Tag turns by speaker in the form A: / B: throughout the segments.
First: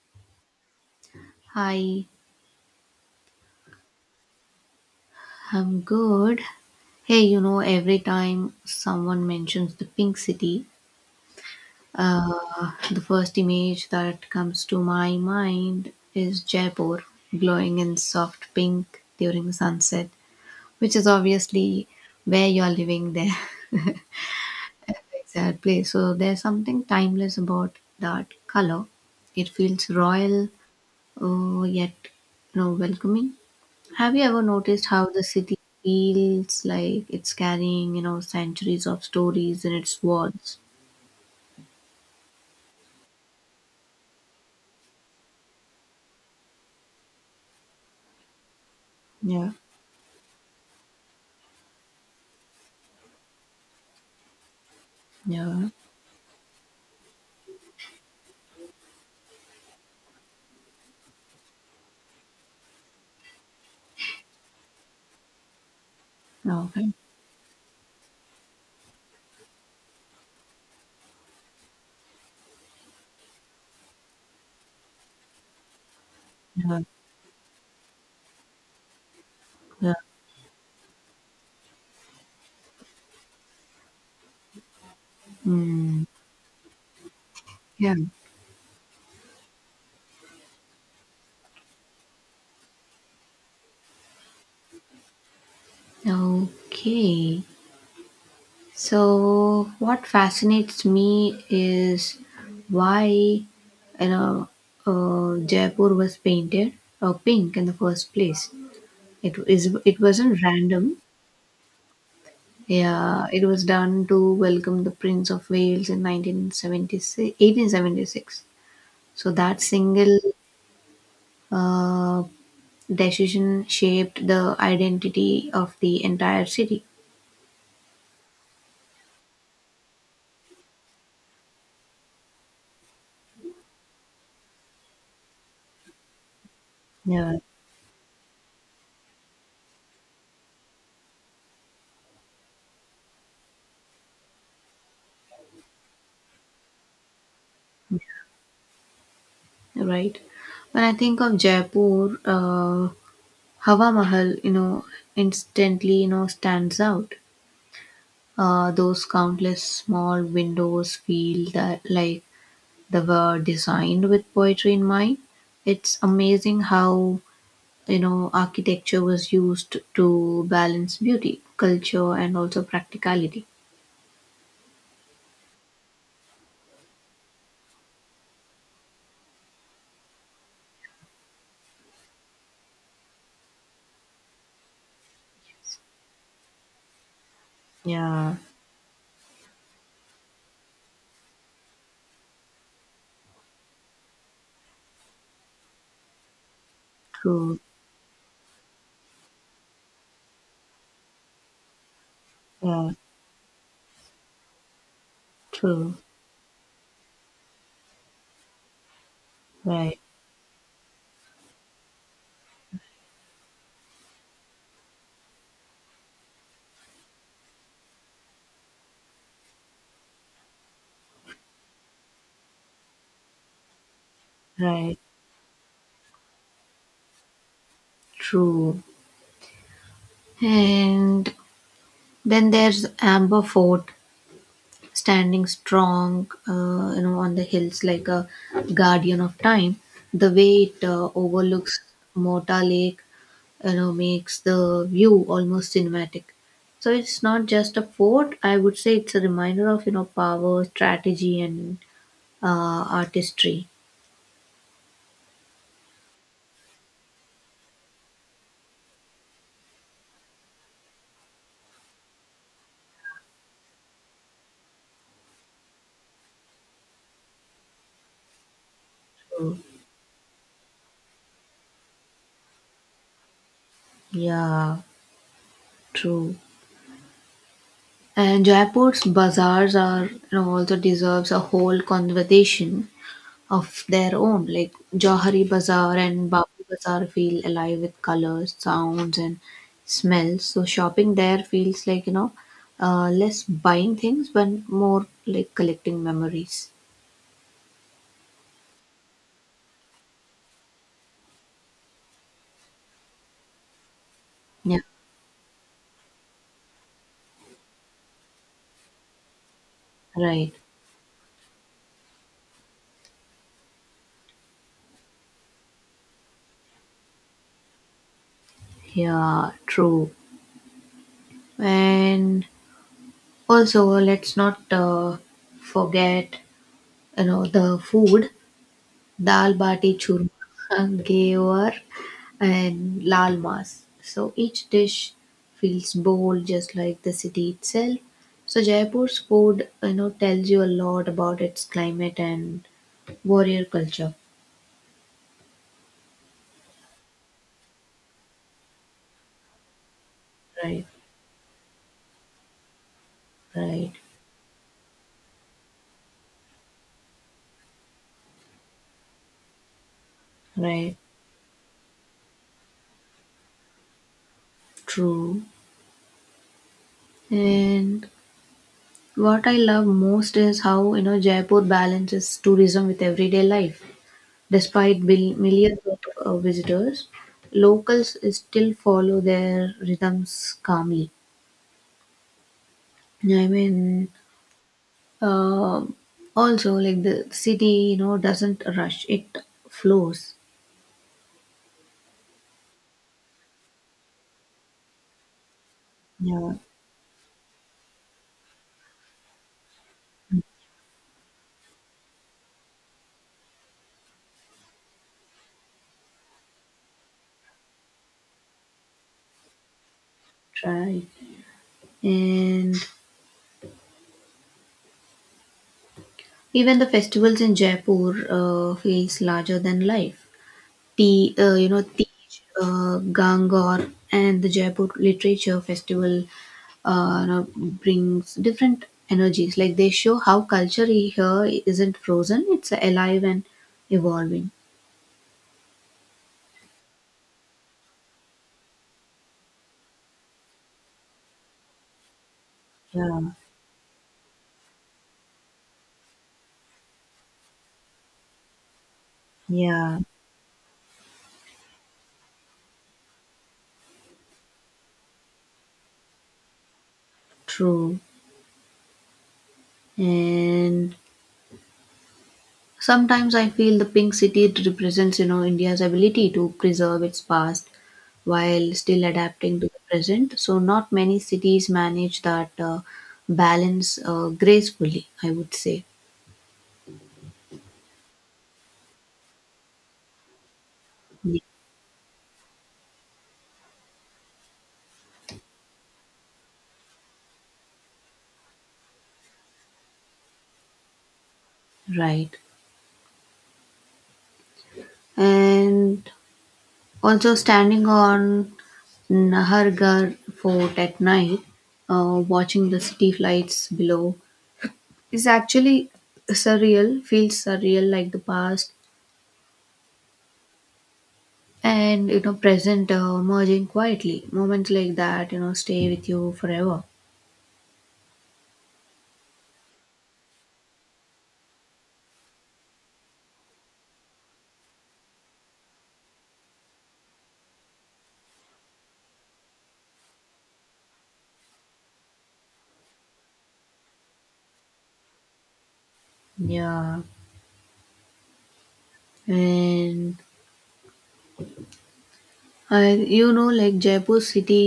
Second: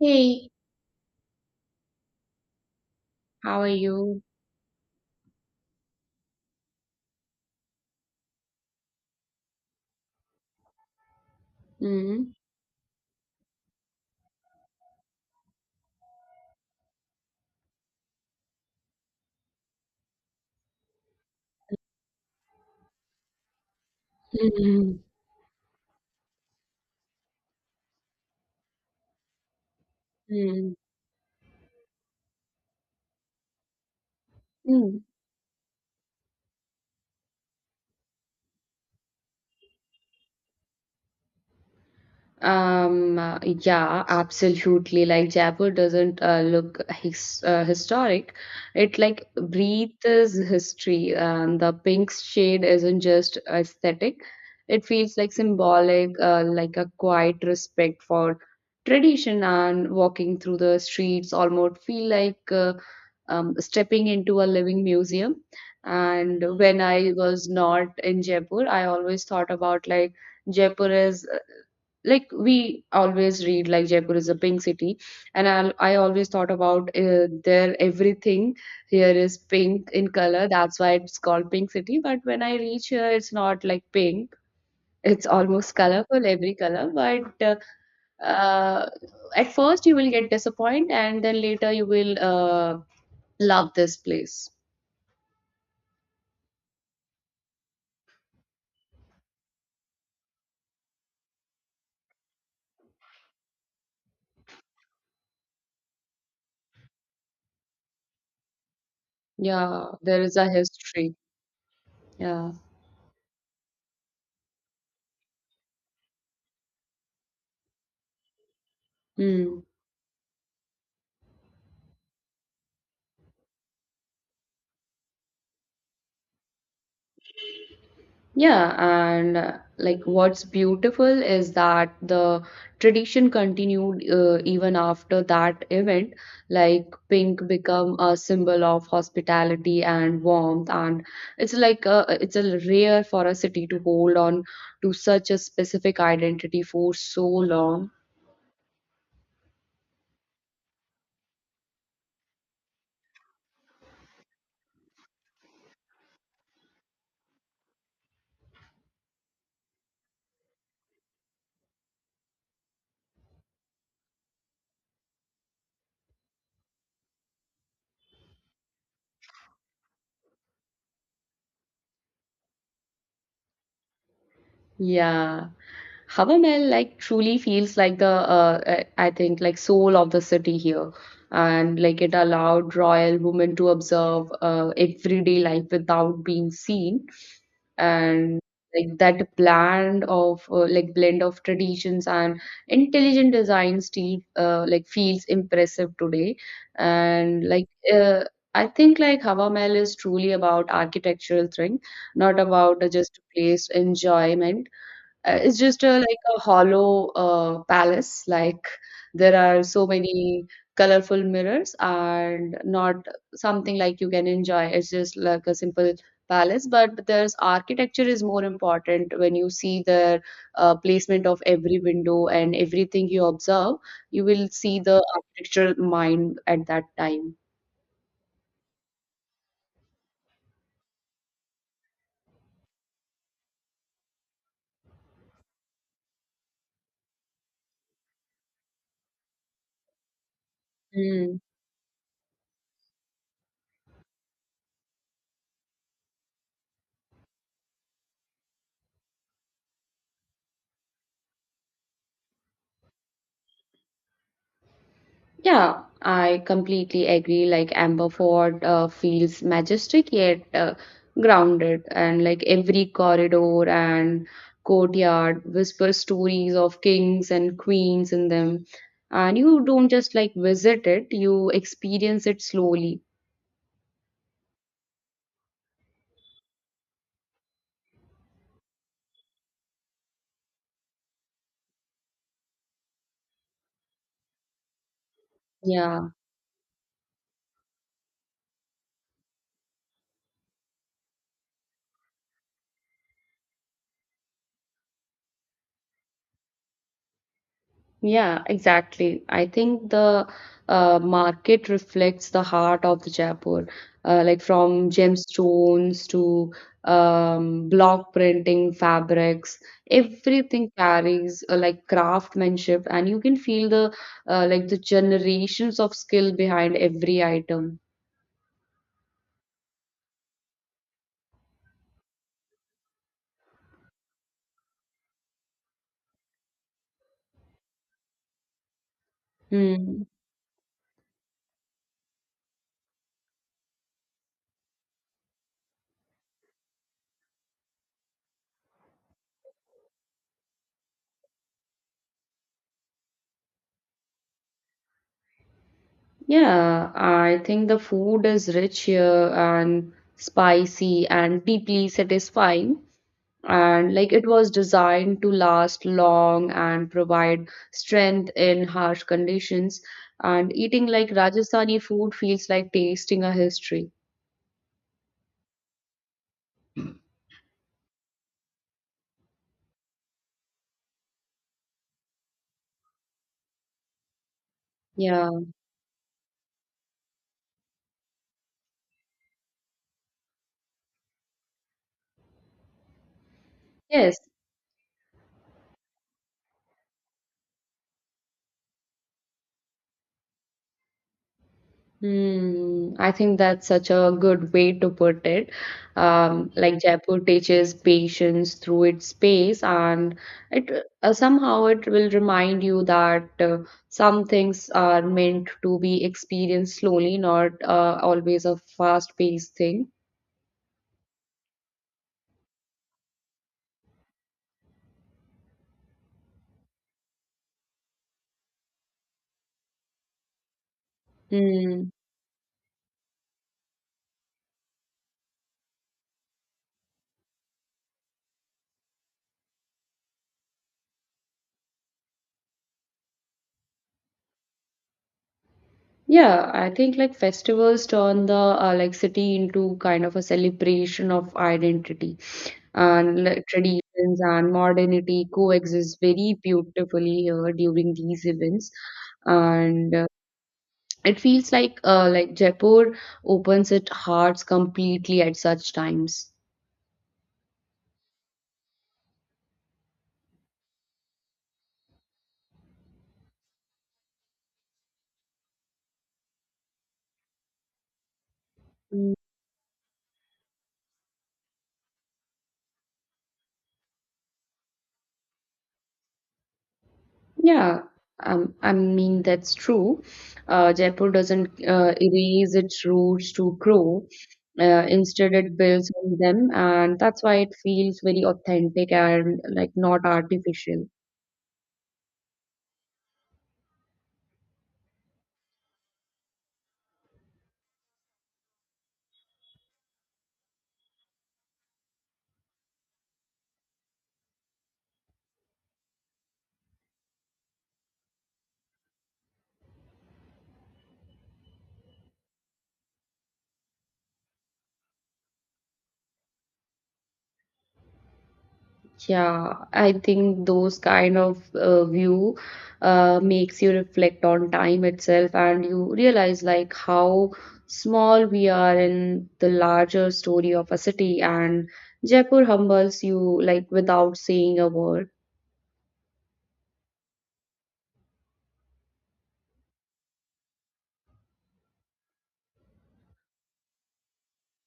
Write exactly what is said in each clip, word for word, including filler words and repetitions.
A: Hey,
B: Hi,
A: how are you?
B: I'm good. Hey, you know, every time someone mentions the Pink City,
A: Mm-hmm.
B: uh, the first image that comes to my mind is Jaipur glowing in soft pink during sunset, which is obviously where you're living there.
A: Mm-hmm.
B: Exactly. So there's something timeless about that color. It feels royal, uh, yet, you know, welcoming. Have you ever noticed
A: Hmm.
B: how the city feels like it's carrying, you know, centuries of stories in its walls?
A: Um, uh, yeah, absolutely. Like Jaipur doesn't uh, look his uh, historic. It like
B: Yeah,
A: breathes history. Um, the pink shade isn't just aesthetic. It feels like
B: yeah,
A: symbolic, uh, like a quiet respect for tradition, and walking through the streets almost feel like uh, um, stepping into a living museum. And when
B: okay,
A: I was not in Jaipur, I always thought about, like, Jaipur is, like, we always read, like, Jaipur is a pink city, and i, I always thought
B: yeah,
A: about, uh, there everything here is pink
B: yeah,
A: in color, that's why it's called pink city. But when I reach here, it's not like pink, it's almost
B: mm,
A: colorful, every color. But uh,
B: yeah.
A: uh, at first you will get disappointed and then later you will uh, love this place.
B: Okay. So, what fascinates me is why, you know, uh, Jaipur was painted uh, pink in the first place. It is
A: Yeah,
B: it
A: there is
B: wasn't
A: a
B: random.
A: history. Yeah.
B: Yeah, it was done to welcome the Prince of Wales in nineteen seventy six, eighteen seventy six. So that
A: Mm.
B: single uh, decision shaped the identity of the entire city.
A: Yeah, and uh, like, what's beautiful is that the tradition continued uh, even after that event. Like
B: Yeah,
A: pink become a symbol of hospitality and warmth, and it's like a, it's a rare for a city to hold on to such a specific identity for so long.
B: right. When I think of Jaipur, uh, Hawa Mahal, you know, instantly, you know, stands out. Uh, those countless small windows feel that like they were designed with poetry in mind. It's amazing how you know architecture was used to balance beauty culture and also practicality.
A: Yeah. Havamal like truly feels like the uh, uh, I think, like, soul of the city here, and like it allowed royal women to observe uh, everyday life without being seen,
B: Yeah,
A: and like that blend of uh, like blend of traditions and intelligent design still uh, like feels impressive today, and
B: true.
A: like uh, I think, like, Havamal is truly about architectural thing, not about uh,
B: Yeah.
A: just place enjoyment. Uh, it's just
B: True.
A: a, like a hollow uh, palace. Like there are so
B: Right.
A: many colorful mirrors and not something like you can enjoy. It's just like a simple palace. But there's architecture is more important when you see the uh, placement of every window and everything you observe. You will see
B: Right.
A: the architectural mind at that time.
B: True. And then there's Amber Fort standing strong, uh, you know, on the hills like a guardian of time. The way it uh,
A: Hmm.
B: overlooks Mota Lake, you know, makes the view almost cinematic. So it's not just a fort, I would say it's a reminder of, you know, power, strategy, and uh, artistry.
A: Yeah, I completely agree. Like Amber Ford uh, feels majestic yet uh, grounded, and like every corridor and courtyard whispers stories of kings and queens in them. And
B: True.
A: you don't just like visit it, you experience it slowly.
B: Yeah, true. And Jaipur's bazaars, are you know, also deserves a whole conversation of their own. Like Johari Bazaar
A: Yeah.
B: and Babu Bazaar feel alive with colors, sounds, and smells. So shopping there feels like, you know, uh, less buying things but more like collecting memories.
A: Yeah, exactly. I think the uh, market reflects the heart of the Jaipur, uh, like
B: Yeah,
A: from gemstones to um, block printing, fabrics,
B: right.
A: everything carries uh, like craftsmanship, and you can feel the uh, like the generations of skill behind every item.
B: Yeah, true. And also, let's not uh, forget, you know, the food. Dal bati
A: Hmm.
B: churma, gayor, and lal mas. So each dish feels bold, just like the city itself. So Jaipur's food, you know, tells you a lot about its climate and warrior culture.
A: Yeah, I think the food is rich here and
B: Right,
A: spicy and deeply satisfying,
B: right,
A: and like it was designed to last long and provide strength in harsh conditions, and eating
B: right.
A: like Rajasthani food feels like tasting a history.
B: True. And what I love most is how you know Jaipur balances tourism with everyday life. Despite
A: Yeah.
B: bil- millions of uh, visitors, locals still follow their rhythms calmly. I mean,
A: Yes.
B: uh, also like the city, you know, doesn't rush; it flows.
A: Hmm, I think that's such a good way to put it. Um,
B: Yeah,
A: like Jaipur teaches patience through its pace, and it uh, somehow it will remind you that uh, some things are meant to be experienced slowly, not uh, always a fast-paced thing.
B: right. And even the festivals in Jaipur uh, feels larger than life. the uh, you know
A: Hmm.
B: Tej uh, Gangor and the Jaipur Literature Festival, uh, you know, brings different energies. Like they show how culture here isn't frozen; it's alive and evolving.
A: Yeah, I think like festivals turn the uh, like city into kind of a celebration of identity,
B: Yeah,
A: and le- traditions and modernity coexist very beautifully here during these events, and
B: yeah.
A: uh, it feels like uh, like Jaipur opens its hearts completely at such times.
B: True. And sometimes I feel the Pink City represents, you know, India's ability to preserve its past while still
A: Mm.
B: adapting to the present. So not many cities manage that uh, balance uh, gracefully, I would say.
A: Yeah, um, I mean, that's true. Uh, jaipur
B: Yeah.
A: doesn't uh, erase its roots to grow, uh, instead it builds on them, and that's why it feels very authentic and like not artificial.
B: Right. And also standing on Nahargarh Fort at night, uh, watching the city lights below is actually surreal, feels surreal, like the past and you know present uh, merging quietly. Moments like that, you know, stay with you forever.
A: Yeah, I think those kind of uh, view uh, makes you reflect on time itself, and you realize like how small we are in the larger story of a city, and Jaipur humbles you like without saying a word.
B: Yeah. And I, you know, like Jaipur city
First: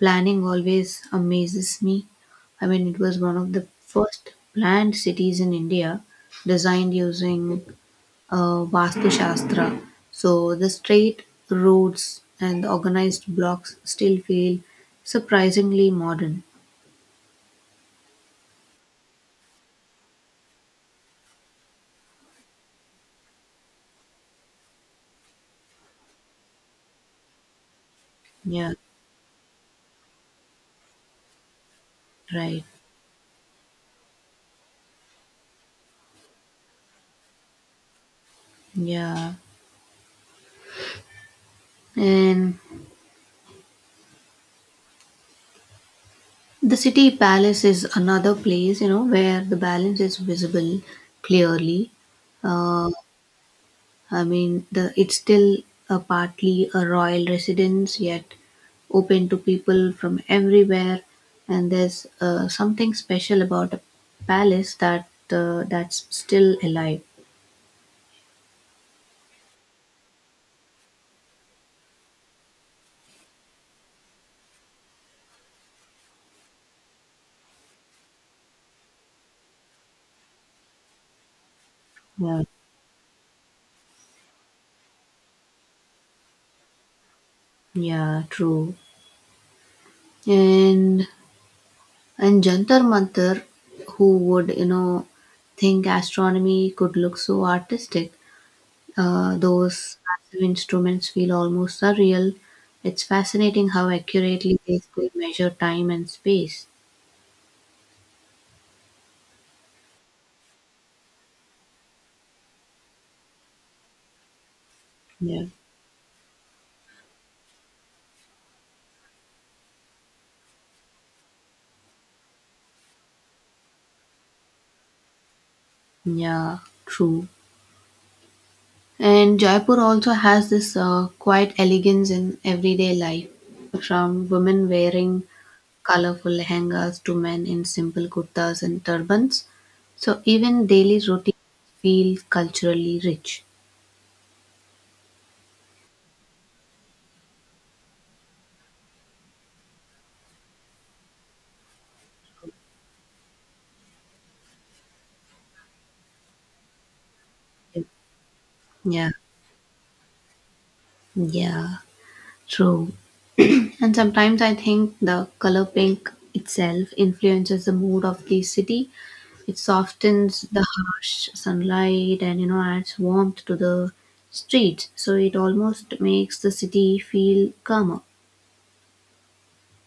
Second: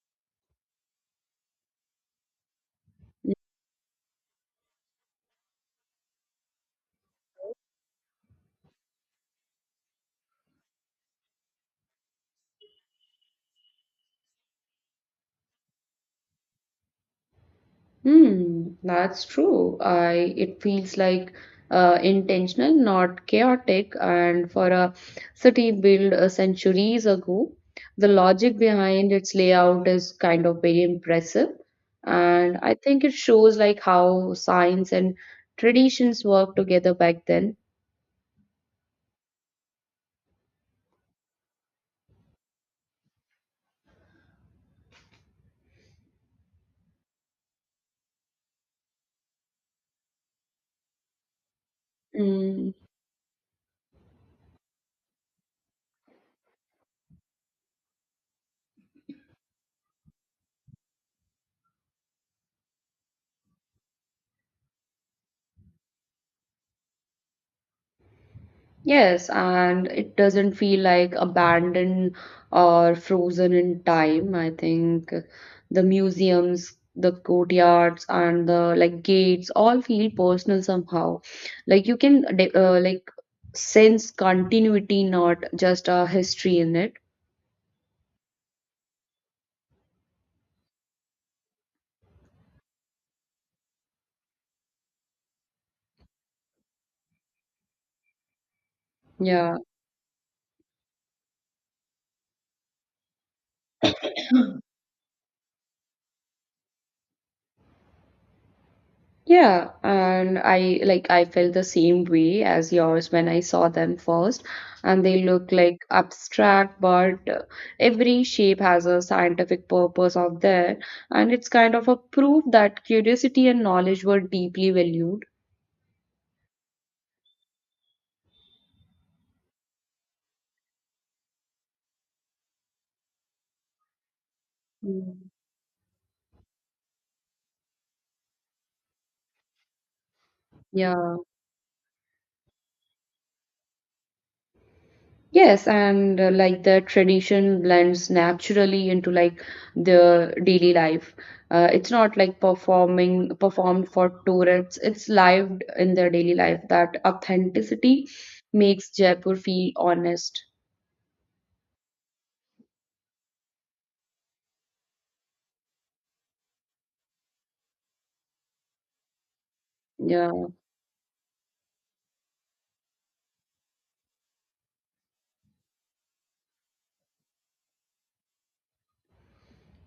B: planning always amazes me. I mean, it was one of the first planned cities in India, designed using uh, vastu shastra. So the straight roads and the organized blocks still feel surprisingly modern.
A: Hmm, that's true. I, it feels like uh, intentional, not chaotic. And for a city built uh, centuries ago, the logic
B: Yeah,
A: behind its layout is kind of very impressive. And
B: right,
A: I think it shows like how science and traditions worked together back then.
B: yeah. And the City Palace is another place, you know, where the balance is visible clearly.
A: Mm.
B: Uh, I mean, the it's still a partly a royal residence, yet open to people from everywhere. And there's uh, something special about a palace that uh, that's still alive.
A: Yes, and it doesn't feel like abandoned or frozen in time. I think the museums, the courtyards, and the like gates all feel personal somehow. Like you can
B: Yeah,
A: de- uh, like sense continuity, not just a history in it.
B: yeah, true. And and Jantar Mantar, who would, you know, think astronomy could look so artistic? Uh,
A: Yeah.
B: those massive instruments feel almost surreal. It's fascinating how accurately they could measure time and space.
A: Yeah, and I like I felt the same way as yours when I saw them first, and they
B: Yeah,
A: look like abstract, but uh, every shape has a scientific purpose out there, and it's kind of a proof that curiosity and knowledge were deeply valued.
B: yeah, true. And Jaipur also has this uh, quiet elegance in everyday life, from women wearing
A: Mm.
B: colorful lehengas to men in simple kurtas and turbans. So even daily
A: Yeah.
B: routines feel culturally rich.
A: Yes, and uh, like the tradition blends naturally into like the daily life. Uh, it's not like performing performed for tourists. It's lived in their daily life. That authenticity makes
B: Yeah,
A: Jaipur feel honest.
B: yeah, true. And sometimes I think the color pink itself influences the mood of the city. It
A: Yeah,
B: softens the harsh sunlight and you know adds warmth to the streets. So it almost makes the city feel calmer.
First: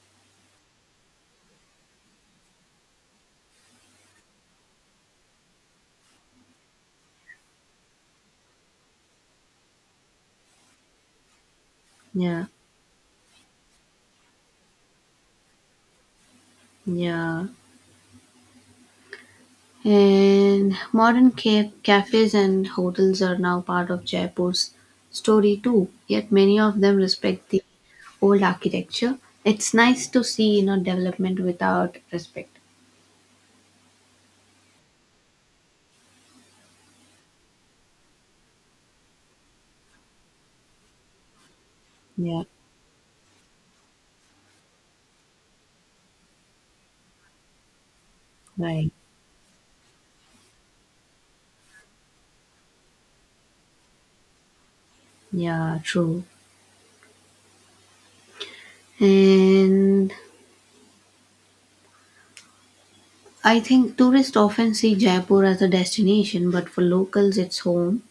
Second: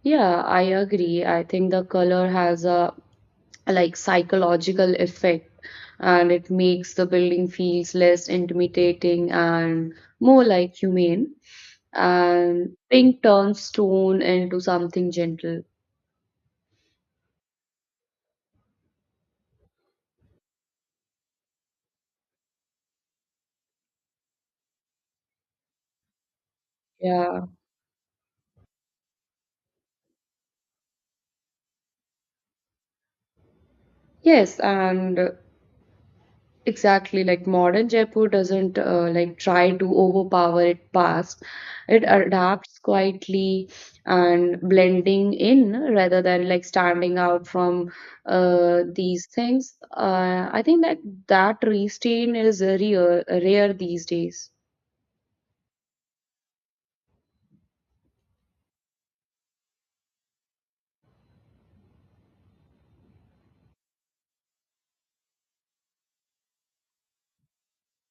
A: yeah, I agree. I think the color has a like psychological effect, and it makes the building feels less intimidating and more like humane,
B: Yeah,
A: and pink turns stone into something gentle.
B: yeah. And modern ca- cafes and hotels are now part of Jaipur's story too. Yet many of them
A: Yeah.
B: respect the old architecture. It's nice to see, you know, development without respect.
A: Yes, and exactly, like modern Jaipur doesn't uh, like try to overpower its past. It
B: Yeah.
A: adapts quietly and blending in rather than like standing out from uh,
B: Right.
A: these things. Uh, I think that that restraint is rare, rare these days.
B: Yeah, true. And I think tourists often see Jaipur as a destination, but for locals, it's home.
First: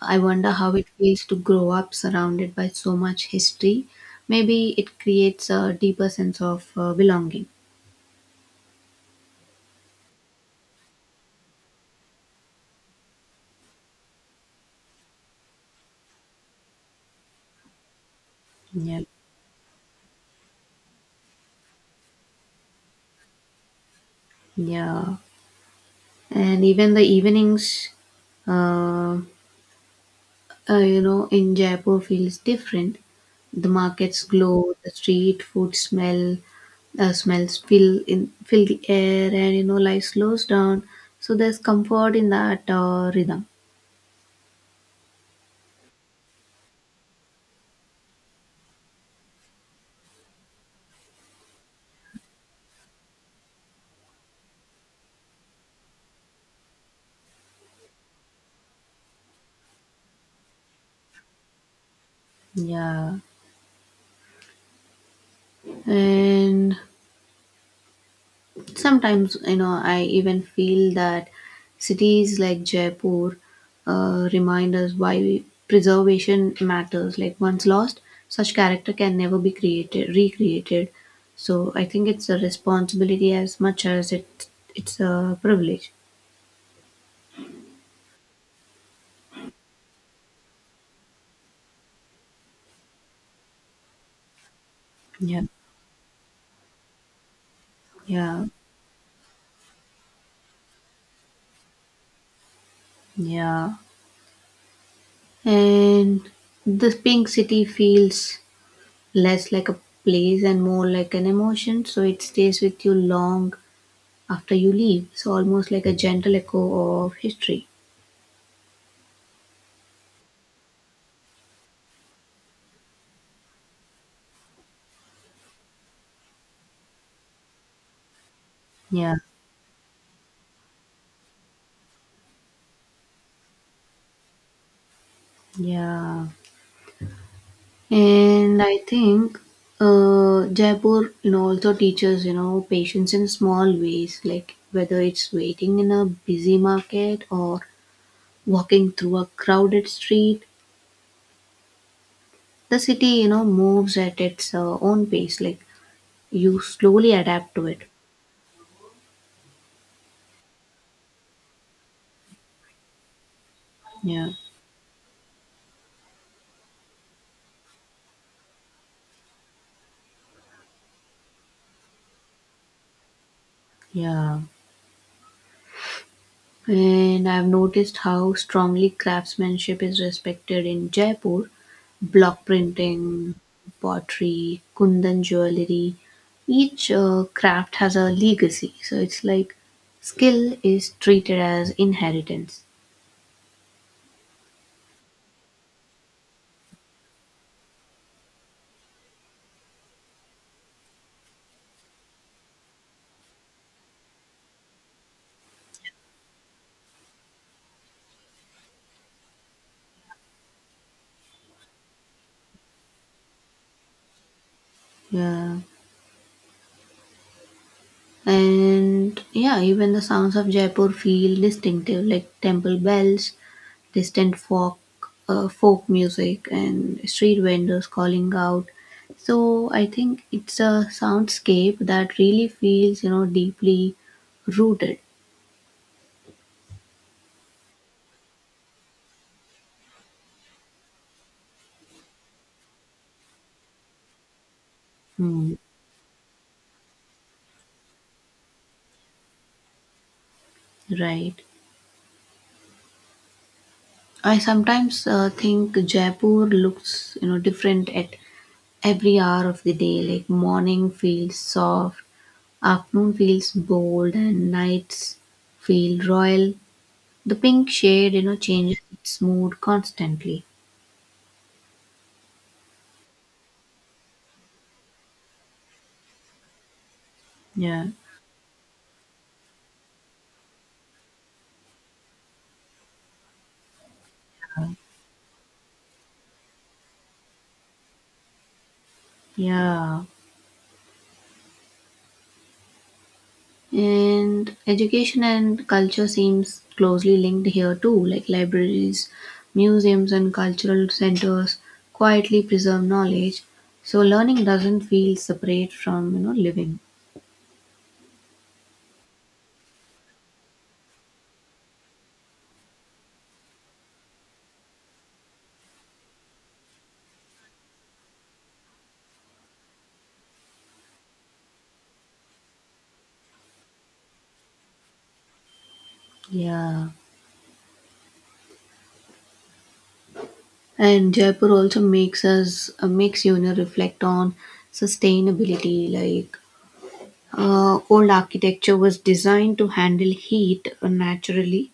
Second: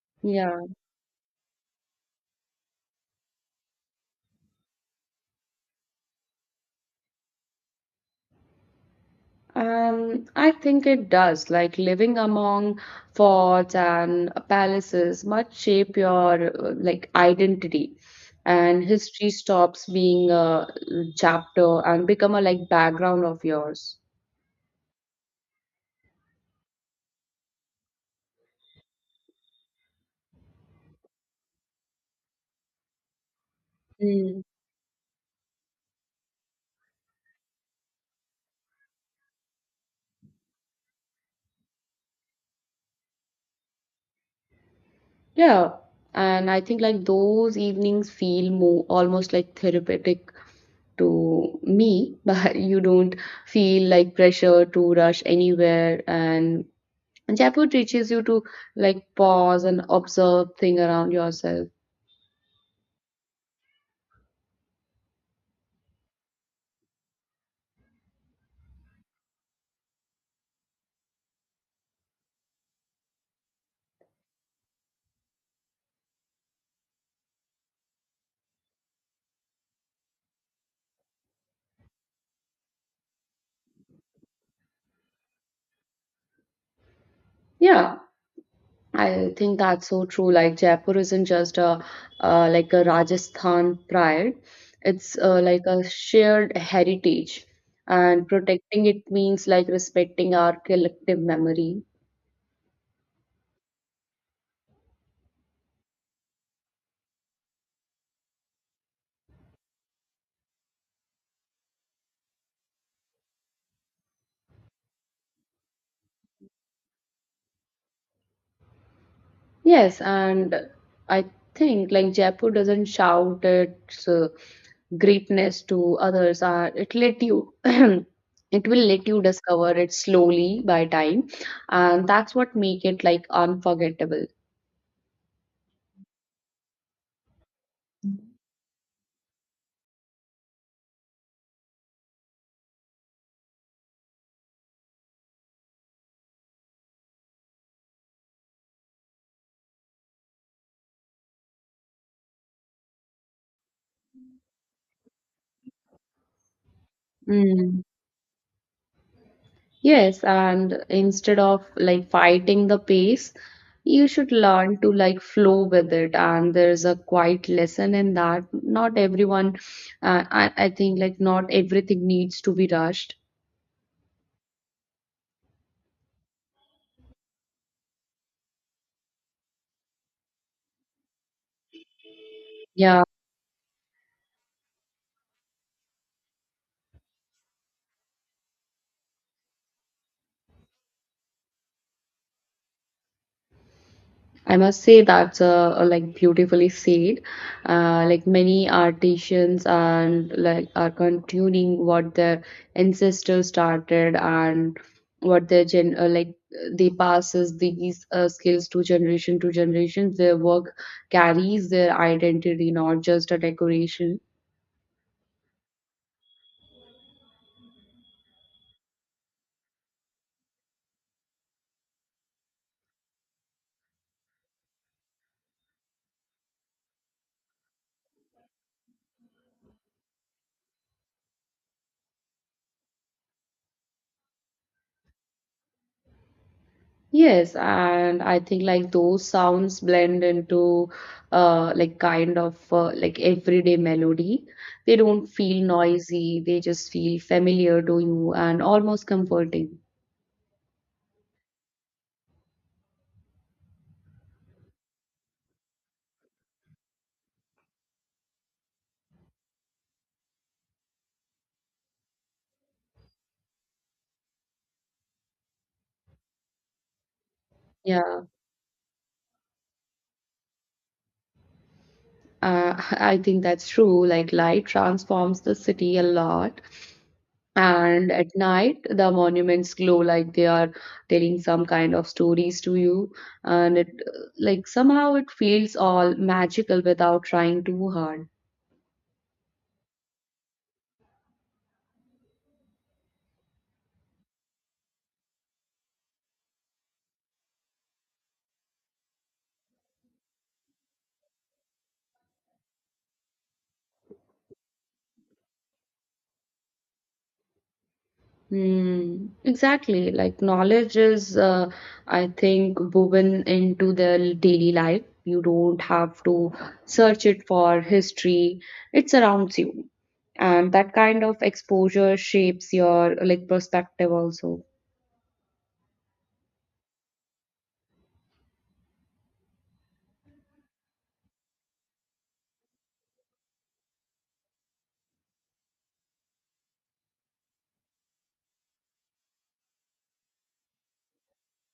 B: I wonder
A: Yeah.
B: how it feels to grow up surrounded by so much history. Maybe it creates a deeper sense of uh, belonging.
A: Um, I think it does. Like living among forts and palaces much shape your uh, like identity, and
B: Yeah.
A: history stops being a chapter and become a like background of yours.
B: Yeah. And even the evenings, uh, uh, you know, in Jaipur feels different. The markets
A: Mm.
B: glow, the street food smell, uh, smells fill in fill the air, and you know life slows down. So there's comfort in that uh, rhythm.
A: Yeah, and I think like those evenings feel more almost like therapeutic to me, but you don't feel like pressure to rush anywhere. and And Jaipur teaches you to like pause and observe thing around yourself.
B: Yeah. And sometimes, you know, I even feel that cities like Jaipur uh, remind us why preservation matters. Like once lost, such character can never be created, recreated. So I think it's a responsibility as much as it it's a privilege.
A: Yeah, I think that's so true. Like Jaipur isn't just a uh, like a Rajasthan pride; it's uh,
B: Yeah,
A: like a shared heritage, and
B: yeah,
A: protecting it means like respecting our collective memory.
B: yeah. And the pink city feels less like a place and more like an emotion, so it stays with you long after you leave. So almost like a gentle echo of history.
A: Yes, and I think like Jaipur doesn't shout its uh, greatness to others. Uh, it let you, it will let
B: Yeah,
A: you discover it slowly by time, and that's what make it like unforgettable.
B: yeah. And I think uh, Jaipur, you know, also teaches you know patience in small ways, like whether it's waiting in a busy market or walking through a crowded street. The city, you know, moves at its uh, own pace. Like you slowly adapt to
A: Mm.
B: it.
A: Yes, and instead of like fighting the pace, you
B: Yeah,
A: should learn to like flow with it. And there's a quiet lesson in that. Not everyone, uh, I, I think like not everything needs to be rushed.
B: yeah. And I've noticed how strongly craftsmanship is respected in Jaipur: block
A: Yeah.
B: printing, pottery, Kundan jewelry. Each uh, craft has a legacy. So it's like skill is treated as inheritance.
A: I must say that's uh, uh, like beautifully said. Uh, like many artisans and like are continuing what their ancestors started, and what their gen uh, like uh, they passes these uh, skills to generation to generation. Their work carries their identity, not just a decoration.
B: Yeah. And yeah, even the sounds of Jaipur feel distinctive, like temple bells, distant folk uh, folk music, and street vendors calling out. So I think it's a soundscape that really feels, you know, deeply rooted.
A: Yes, and I think like those sounds blend into uh like kind of uh, like everyday melody. They don't
B: Hmm.
A: feel noisy, they just feel familiar to you and almost comforting.
B: Right. I sometimes uh, think Jaipur looks, you know, different at every hour of the day. Like morning feels soft, afternoon feels bold, and nights feel royal. The pink shade,
A: Yeah,
B: you know, changes its mood constantly.
A: uh, I think that's true. Like light transforms the city a lot.
B: Yeah.
A: And at night, the monuments glow like they are telling some kind of stories to you. And it uh, like somehow it feels all magical without trying too hard.
B: Yeah, and education and culture seems closely linked here too, like libraries, museums, and cultural centers quietly preserve knowledge, so learning doesn't feel separate from you know living.
A: Mm, exactly. Like knowledge is, uh, I think, woven into the daily life. You don't have to search it for history. It surrounds you. And that kind of exposure shapes your like perspective also.
B: Yeah, and Jaipur also makes us uh, makes you, you know, reflect on sustainability, like uh, old architecture was designed to handle heat uh, naturally:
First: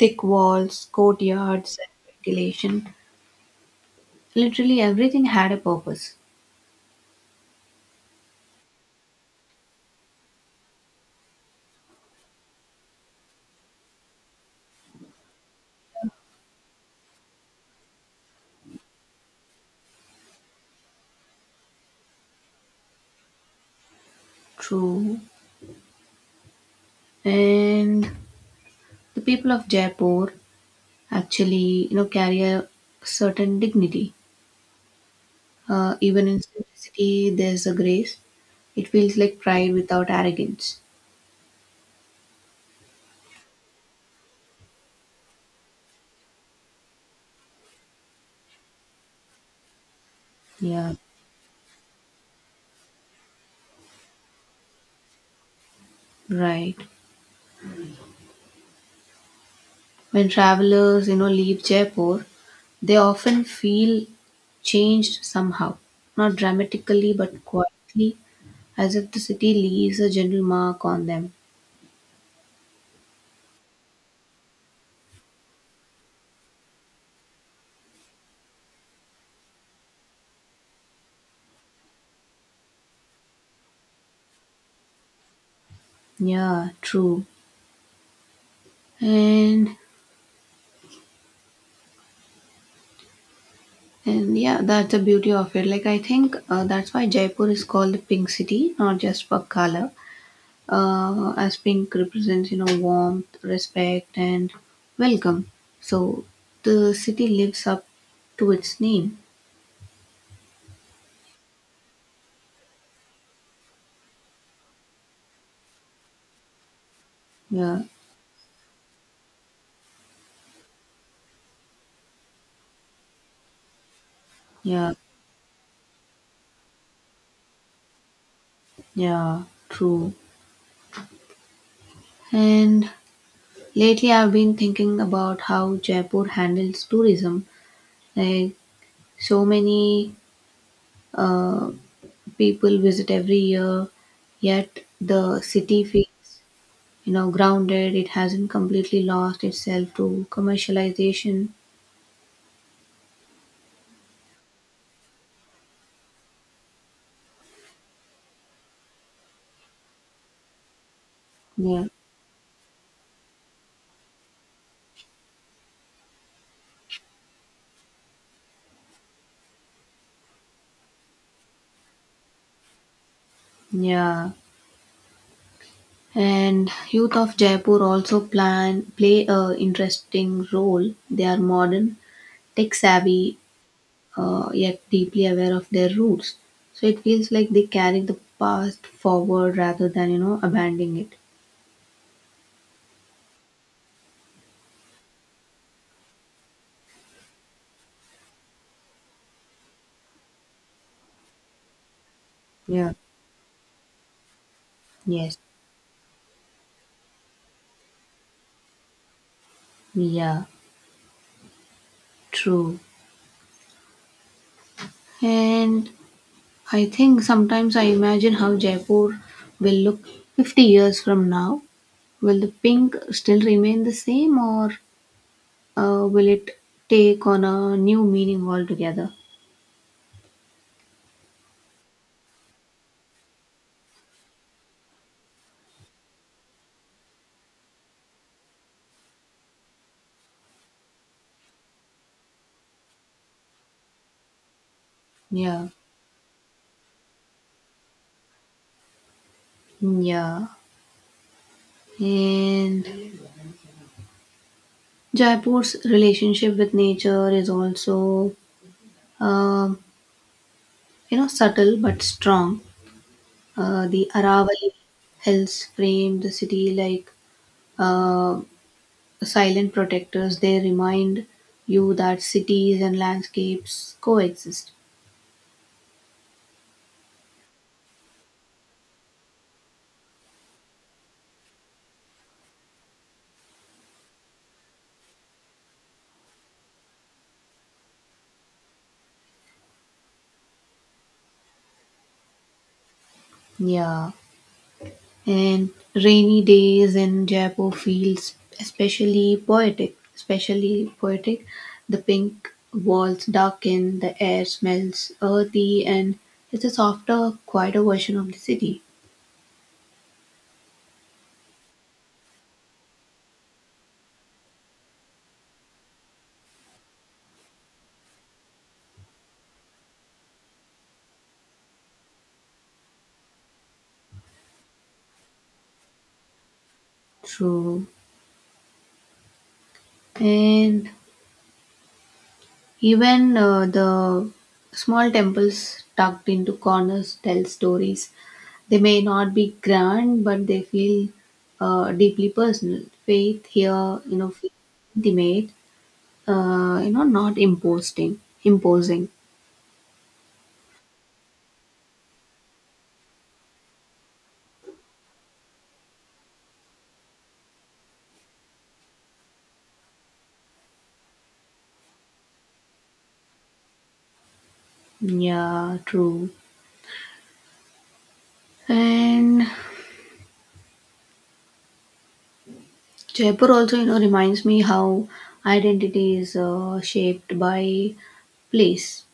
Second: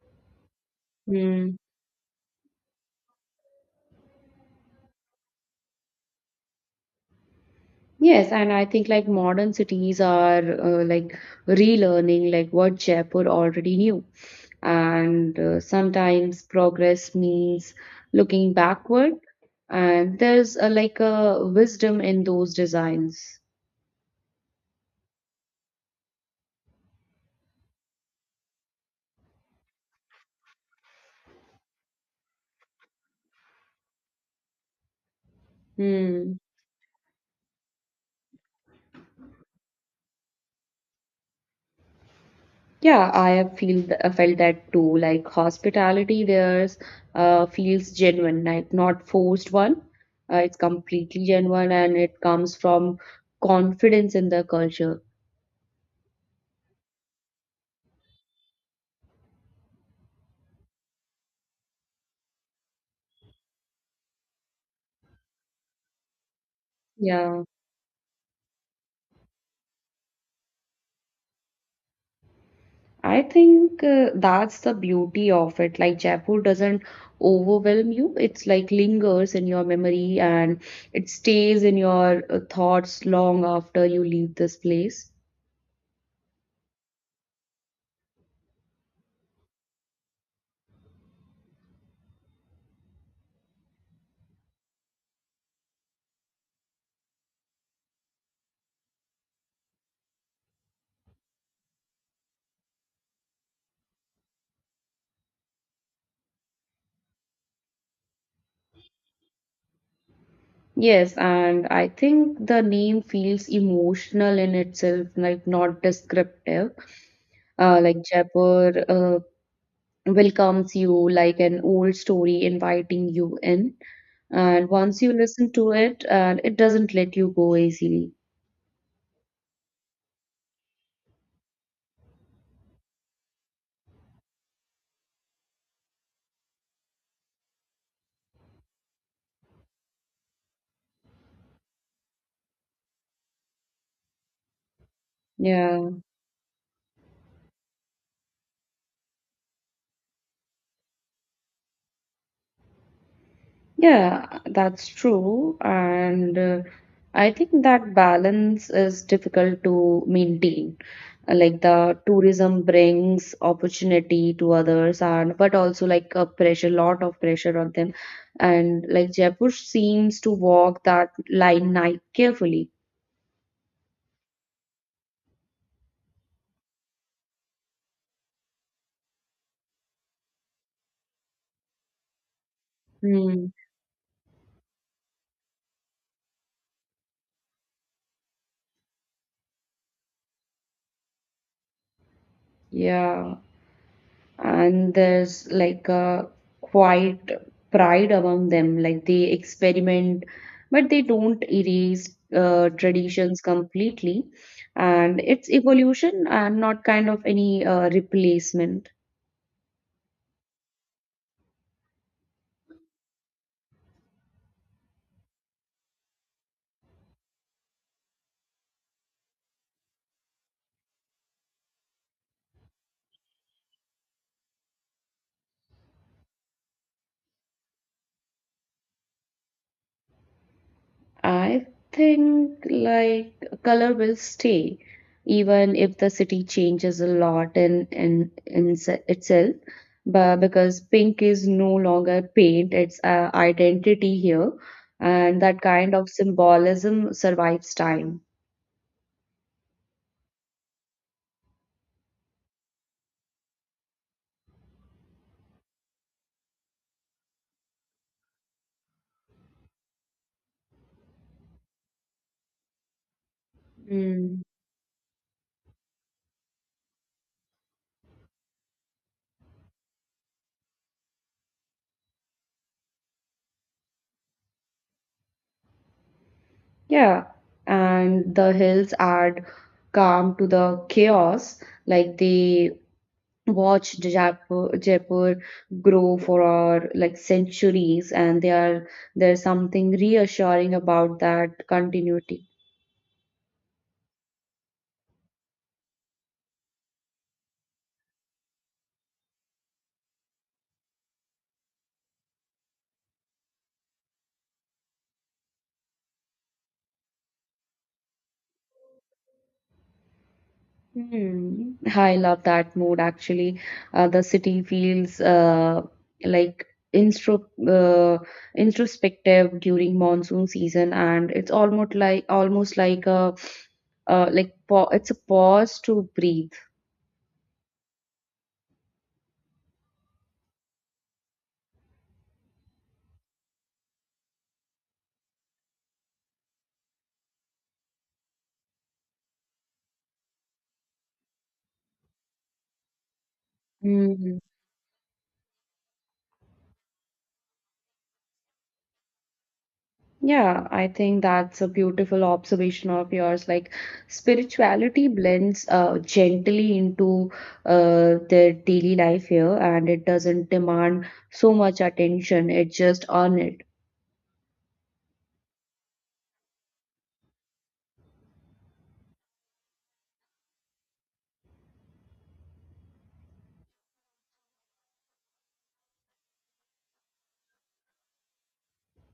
B: thick walls,
A: Hmm.
B: courtyards, and ventilation. Literally everything had a purpose.
A: Yes, and I think like modern cities are uh, like relearning like what Jaipur already knew. And uh, sometimes progress means looking backward, and there's a, like a wisdom in those designs.
B: True. And the people of Jaipur actually, you know, carry a certain dignity. Uh, even
A: Hmm.
B: in simplicity, there's a grace. It feels like pride without arrogance.
A: Yeah, I have feel th- I felt that too. Like hospitality there's uh, feels genuine, like not forced one. Uh, it's
B: Yeah.
A: completely genuine, and it comes from confidence in the culture.
B: Right. When travelers, you know, leave Jaipur, they often feel changed somehow. Not dramatically,
A: Yeah.
B: but quietly, as if the city leaves a gentle mark on them.
A: I think uh, that's the beauty of it. Like Jaipur doesn't overwhelm you. It's like lingers in your memory, and it stays in your uh, thoughts long after you leave this place.
B: Yeah. True. And And yeah, that's the beauty of it. Like, I think uh, that's why Jaipur is called the Pink City, not just for color, uh, as pink represents, you know, warmth, respect, and welcome. So the city lives up to its name.
A: Yes, and I think the name feels emotional in itself, like not descriptive. Uh,
B: Yeah,
A: like Jaipur uh, welcomes you like an old story inviting you in. And
B: yeah,
A: once you listen to it, and it doesn't let you go easily.
B: yeah, true. And lately, I've been thinking about how Jaipur handles tourism. Like, so many uh, people visit every year, yet the city
A: Yeah.
B: feels, you know, grounded. It hasn't completely lost itself to commercialization.
A: Yeah, that's true. And uh, I think that balance is difficult to maintain. Uh, Like
B: Yeah,
A: the tourism brings opportunity to others and but also like a pressure, lot of pressure on them. And like Jaipur seems to walk that line night carefully.
B: yeah. And youth of Jaipur also plan play a interesting role. They are modern, tech savvy,
A: Hmm.
B: uh, yet deeply aware of their roots. So it feels like they carry the past forward rather than, you know, abandoning it.
A: Yeah. And there's like a quiet pride among them, like they experiment but they don't erase uh,
B: Yeah.
A: traditions completely, and
B: Yes,
A: it's evolution and not kind of any uh, replacement.
B: yeah, true. And I think sometimes I imagine how Jaipur will look fifty years from now. Will the pink still remain the same or uh, will it take on a new meaning altogether?
A: I think like color will stay even if the city changes a lot in in, in se- itself, but because pink is no longer paint, it's uh, identity here, and that
B: Yeah,
A: kind of symbolism survives time.
B: mm, yeah. And Jaipur's relationship with nature is also, um, you know, subtle but strong. Uh, the
A: Mm,
B: Aravalli hills frame the city like uh, silent protectors. They remind you that cities and landscapes coexist.
A: yeah, and the hills add calm to the chaos, like they watch Ja- Jaipur, Jaipur grow for our like centuries, and they are, there's something reassuring about that continuity.
B: Yeah. And rainy days in Jaipur feels especially poetic, especially poetic. The pink walls darken, the air smells earthy, and it's a softer, quieter version of the city.
A: Hmm. I love that mood actually. Uh, the city feels uh, like instro uh, introspective during monsoon season, and it's almost like almost like a uh, like pa- it's a pause to breathe.
B: True. And even uh, the small temples tucked into corners tell stories. They may not be grand, but they feel uh, deeply personal. Faith here, you know, feels intimate, uh, you know, not imposing. imposing.
A: Yeah, I think that's a beautiful observation of yours. Like spirituality blends uh, gently into uh, their daily life here, and it doesn't demand so much attention. It just on it.
B: Yeah, true. And Jaipur also, you know, reminds me how identity is uh, shaped by place.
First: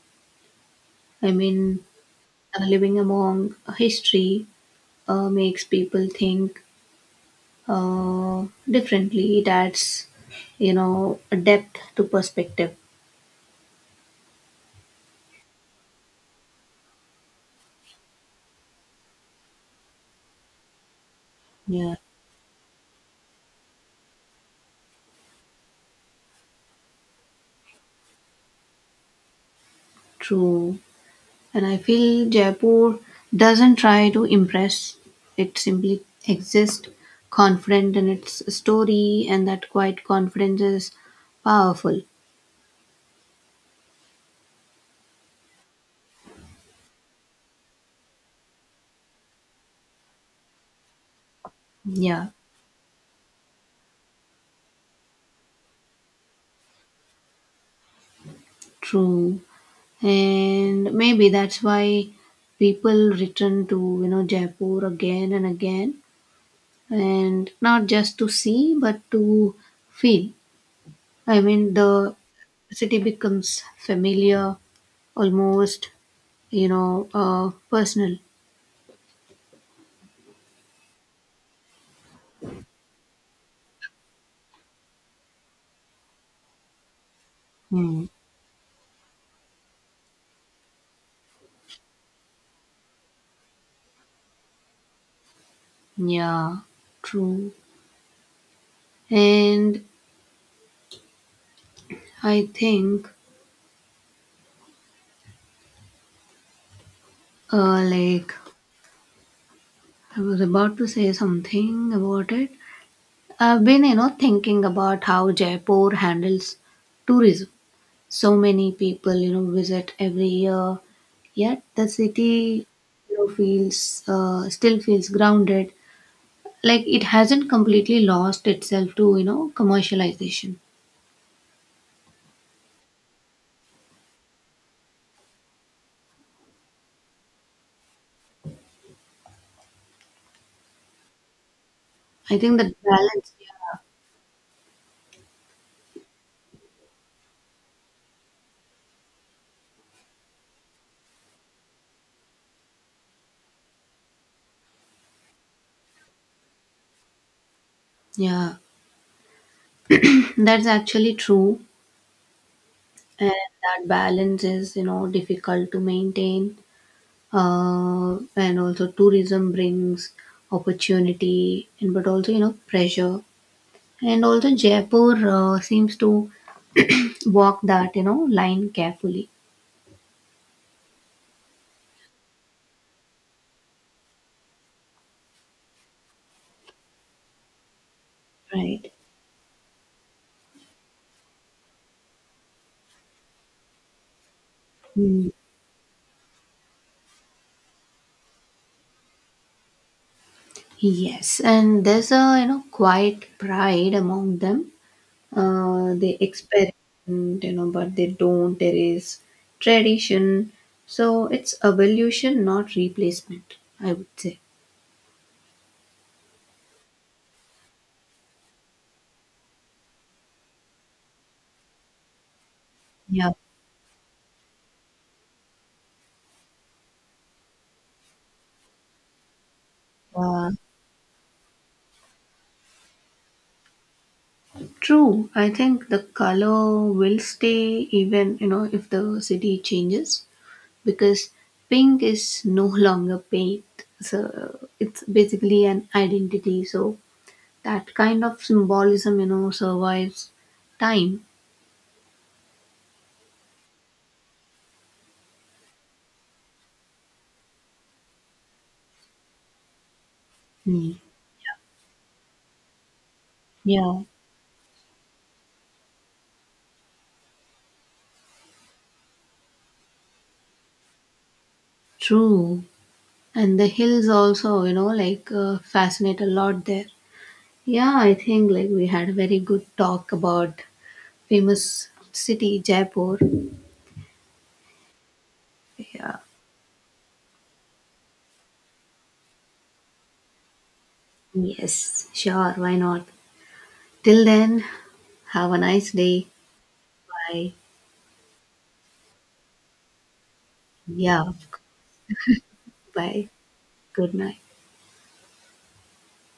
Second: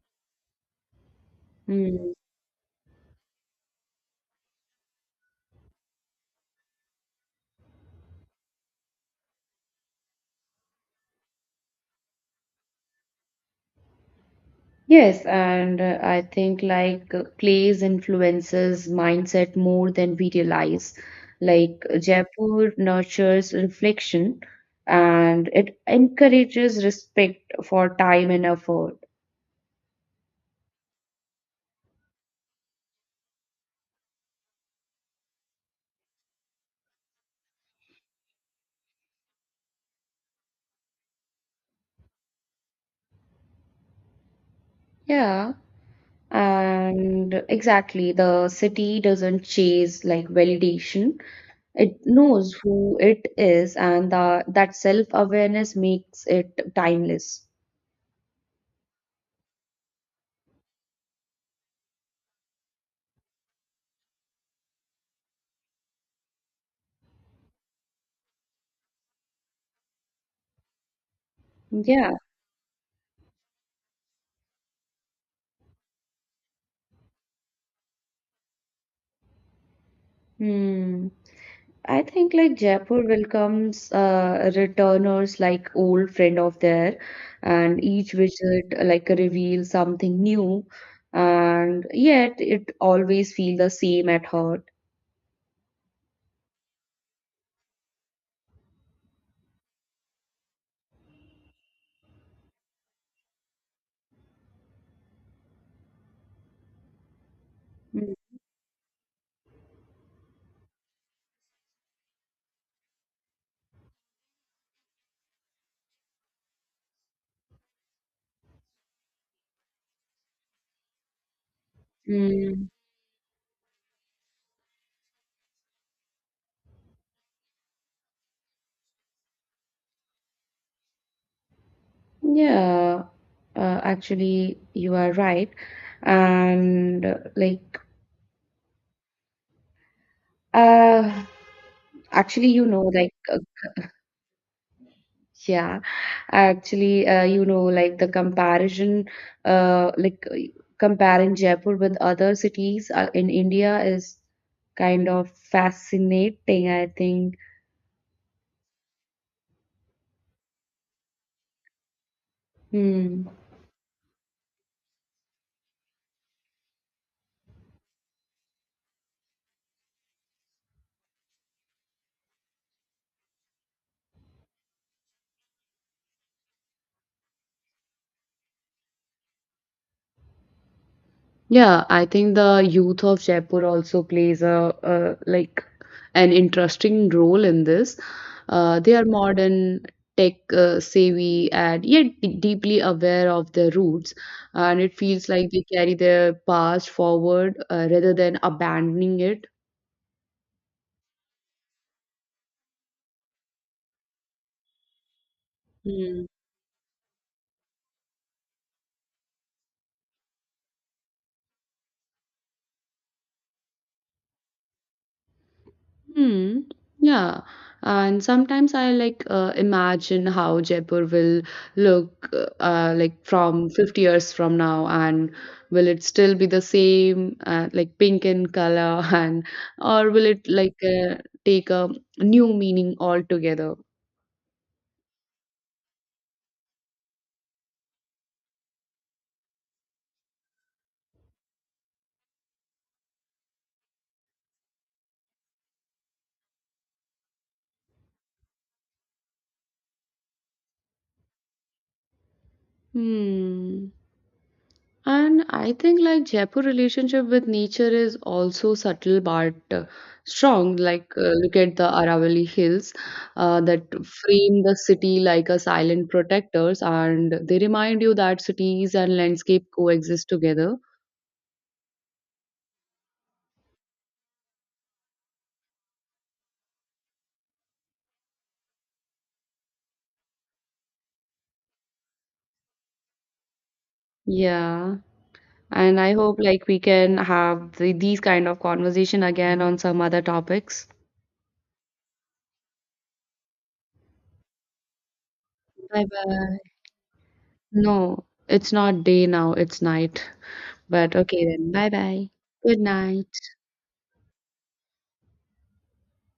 B: I mean,
A: Hmm.
B: uh, living among history uh, makes people think uh, differently. It adds, you know, a depth to perspective.
A: Yes, and uh, I think like uh, plays influences mindset more than we realize. Like
B: Yeah,
A: Jaipur nurtures reflection, and it encourages respect for time and effort.
B: true. And I feel Jaipur doesn't try to impress, it simply exists, confident in its story, and that quiet confidence is powerful.
A: Yeah. And exactly, the city doesn't chase like validation. It
B: Yeah,
A: knows who it is, and the, that self-awareness makes it timeless.
B: true. And maybe that's why people return to, you know, Jaipur again and again, and not just to see but to feel. I mean,
A: Yeah.
B: the city becomes familiar, almost, you know, uh, personal.
A: Hmm. I think like Jaipur welcomes uh, returners like old friend of there, and
B: Hmm.
A: each visit uh, like reveals something new, and yet it always feel the same at heart.
B: Yeah, true. And I think, uh, like, I was about to say something about it. I've been, you know, thinking about how Jaipur handles tourism. So many people, you know, visit every year, yet the city,
A: Mm.
B: you know, feels, uh, still feels grounded. Like, it hasn't completely lost itself to, you know, commercialization.
A: Yeah, uh, actually, you are right. And uh, like, uh,
B: I
A: actually,
B: think
A: you
B: that
A: know, like,
B: balance,
A: uh, yeah, actually, uh, you know, like the comparison, uh, like uh, comparing Jaipur with other cities uh, in India is kind of fascinating, I think.
B: yeah, yeah. That's actually true,
A: Hmm.
B: and that balance is, you know, difficult to maintain. Uh, and also, tourism brings opportunity, and but also, you know, pressure. And also, Jaipur uh, seems to walk that, you know, line carefully,
A: Yeah, I think the youth of Jaipur also plays a, uh like an interesting role in this. Uh,
B: right?
A: they are modern, tech uh, savvy, and yet d- deeply aware of their roots. And it
B: Mm.
A: feels like they carry their past forward uh, rather than abandoning it.
B: Yes, and there's a, you know, quiet pride among them. Uh, they experiment, you know, but they don't erase tradition. So it's evolution, not replacement, I would say.
A: Hmm. Yeah. And sometimes I like uh, imagine how Jaipur will look uh, like
B: Yeah.
A: from fifty years from now, and will it still be the same, uh, like pink in color, and or will it
B: Uh,
A: like uh, take a new meaning altogether?
B: true. I think the color will stay even, you know, if the city changes, because pink is no longer paint. So it's basically an identity. So that kind of symbolism, you know, survives time.
A: Hmm. And I think like Jaipur relationship with nature is also subtle but uh, strong.
B: Hmm.
A: Like uh, look at the Aravalli Hills uh, that
B: Yeah,
A: frame the city like a silent protectors, and they remind you that cities and landscape coexist together.
B: true. And the hills also, you know, like uh, fascinate a lot there. Yeah, I think like we had a very good talk about famous city Jaipur.
A: Yeah, and I
B: Yeah.
A: hope like we can have the, these kind of conversation again on some other topics.
B: Yes, sure, why not. Till then, have a nice
A: Bye
B: day.
A: bye.
B: Bye.
A: No, it's not day now, it's night. But
B: Yeah,
A: okay then. Bye bye. Good
B: bye.
A: night.
B: Good night.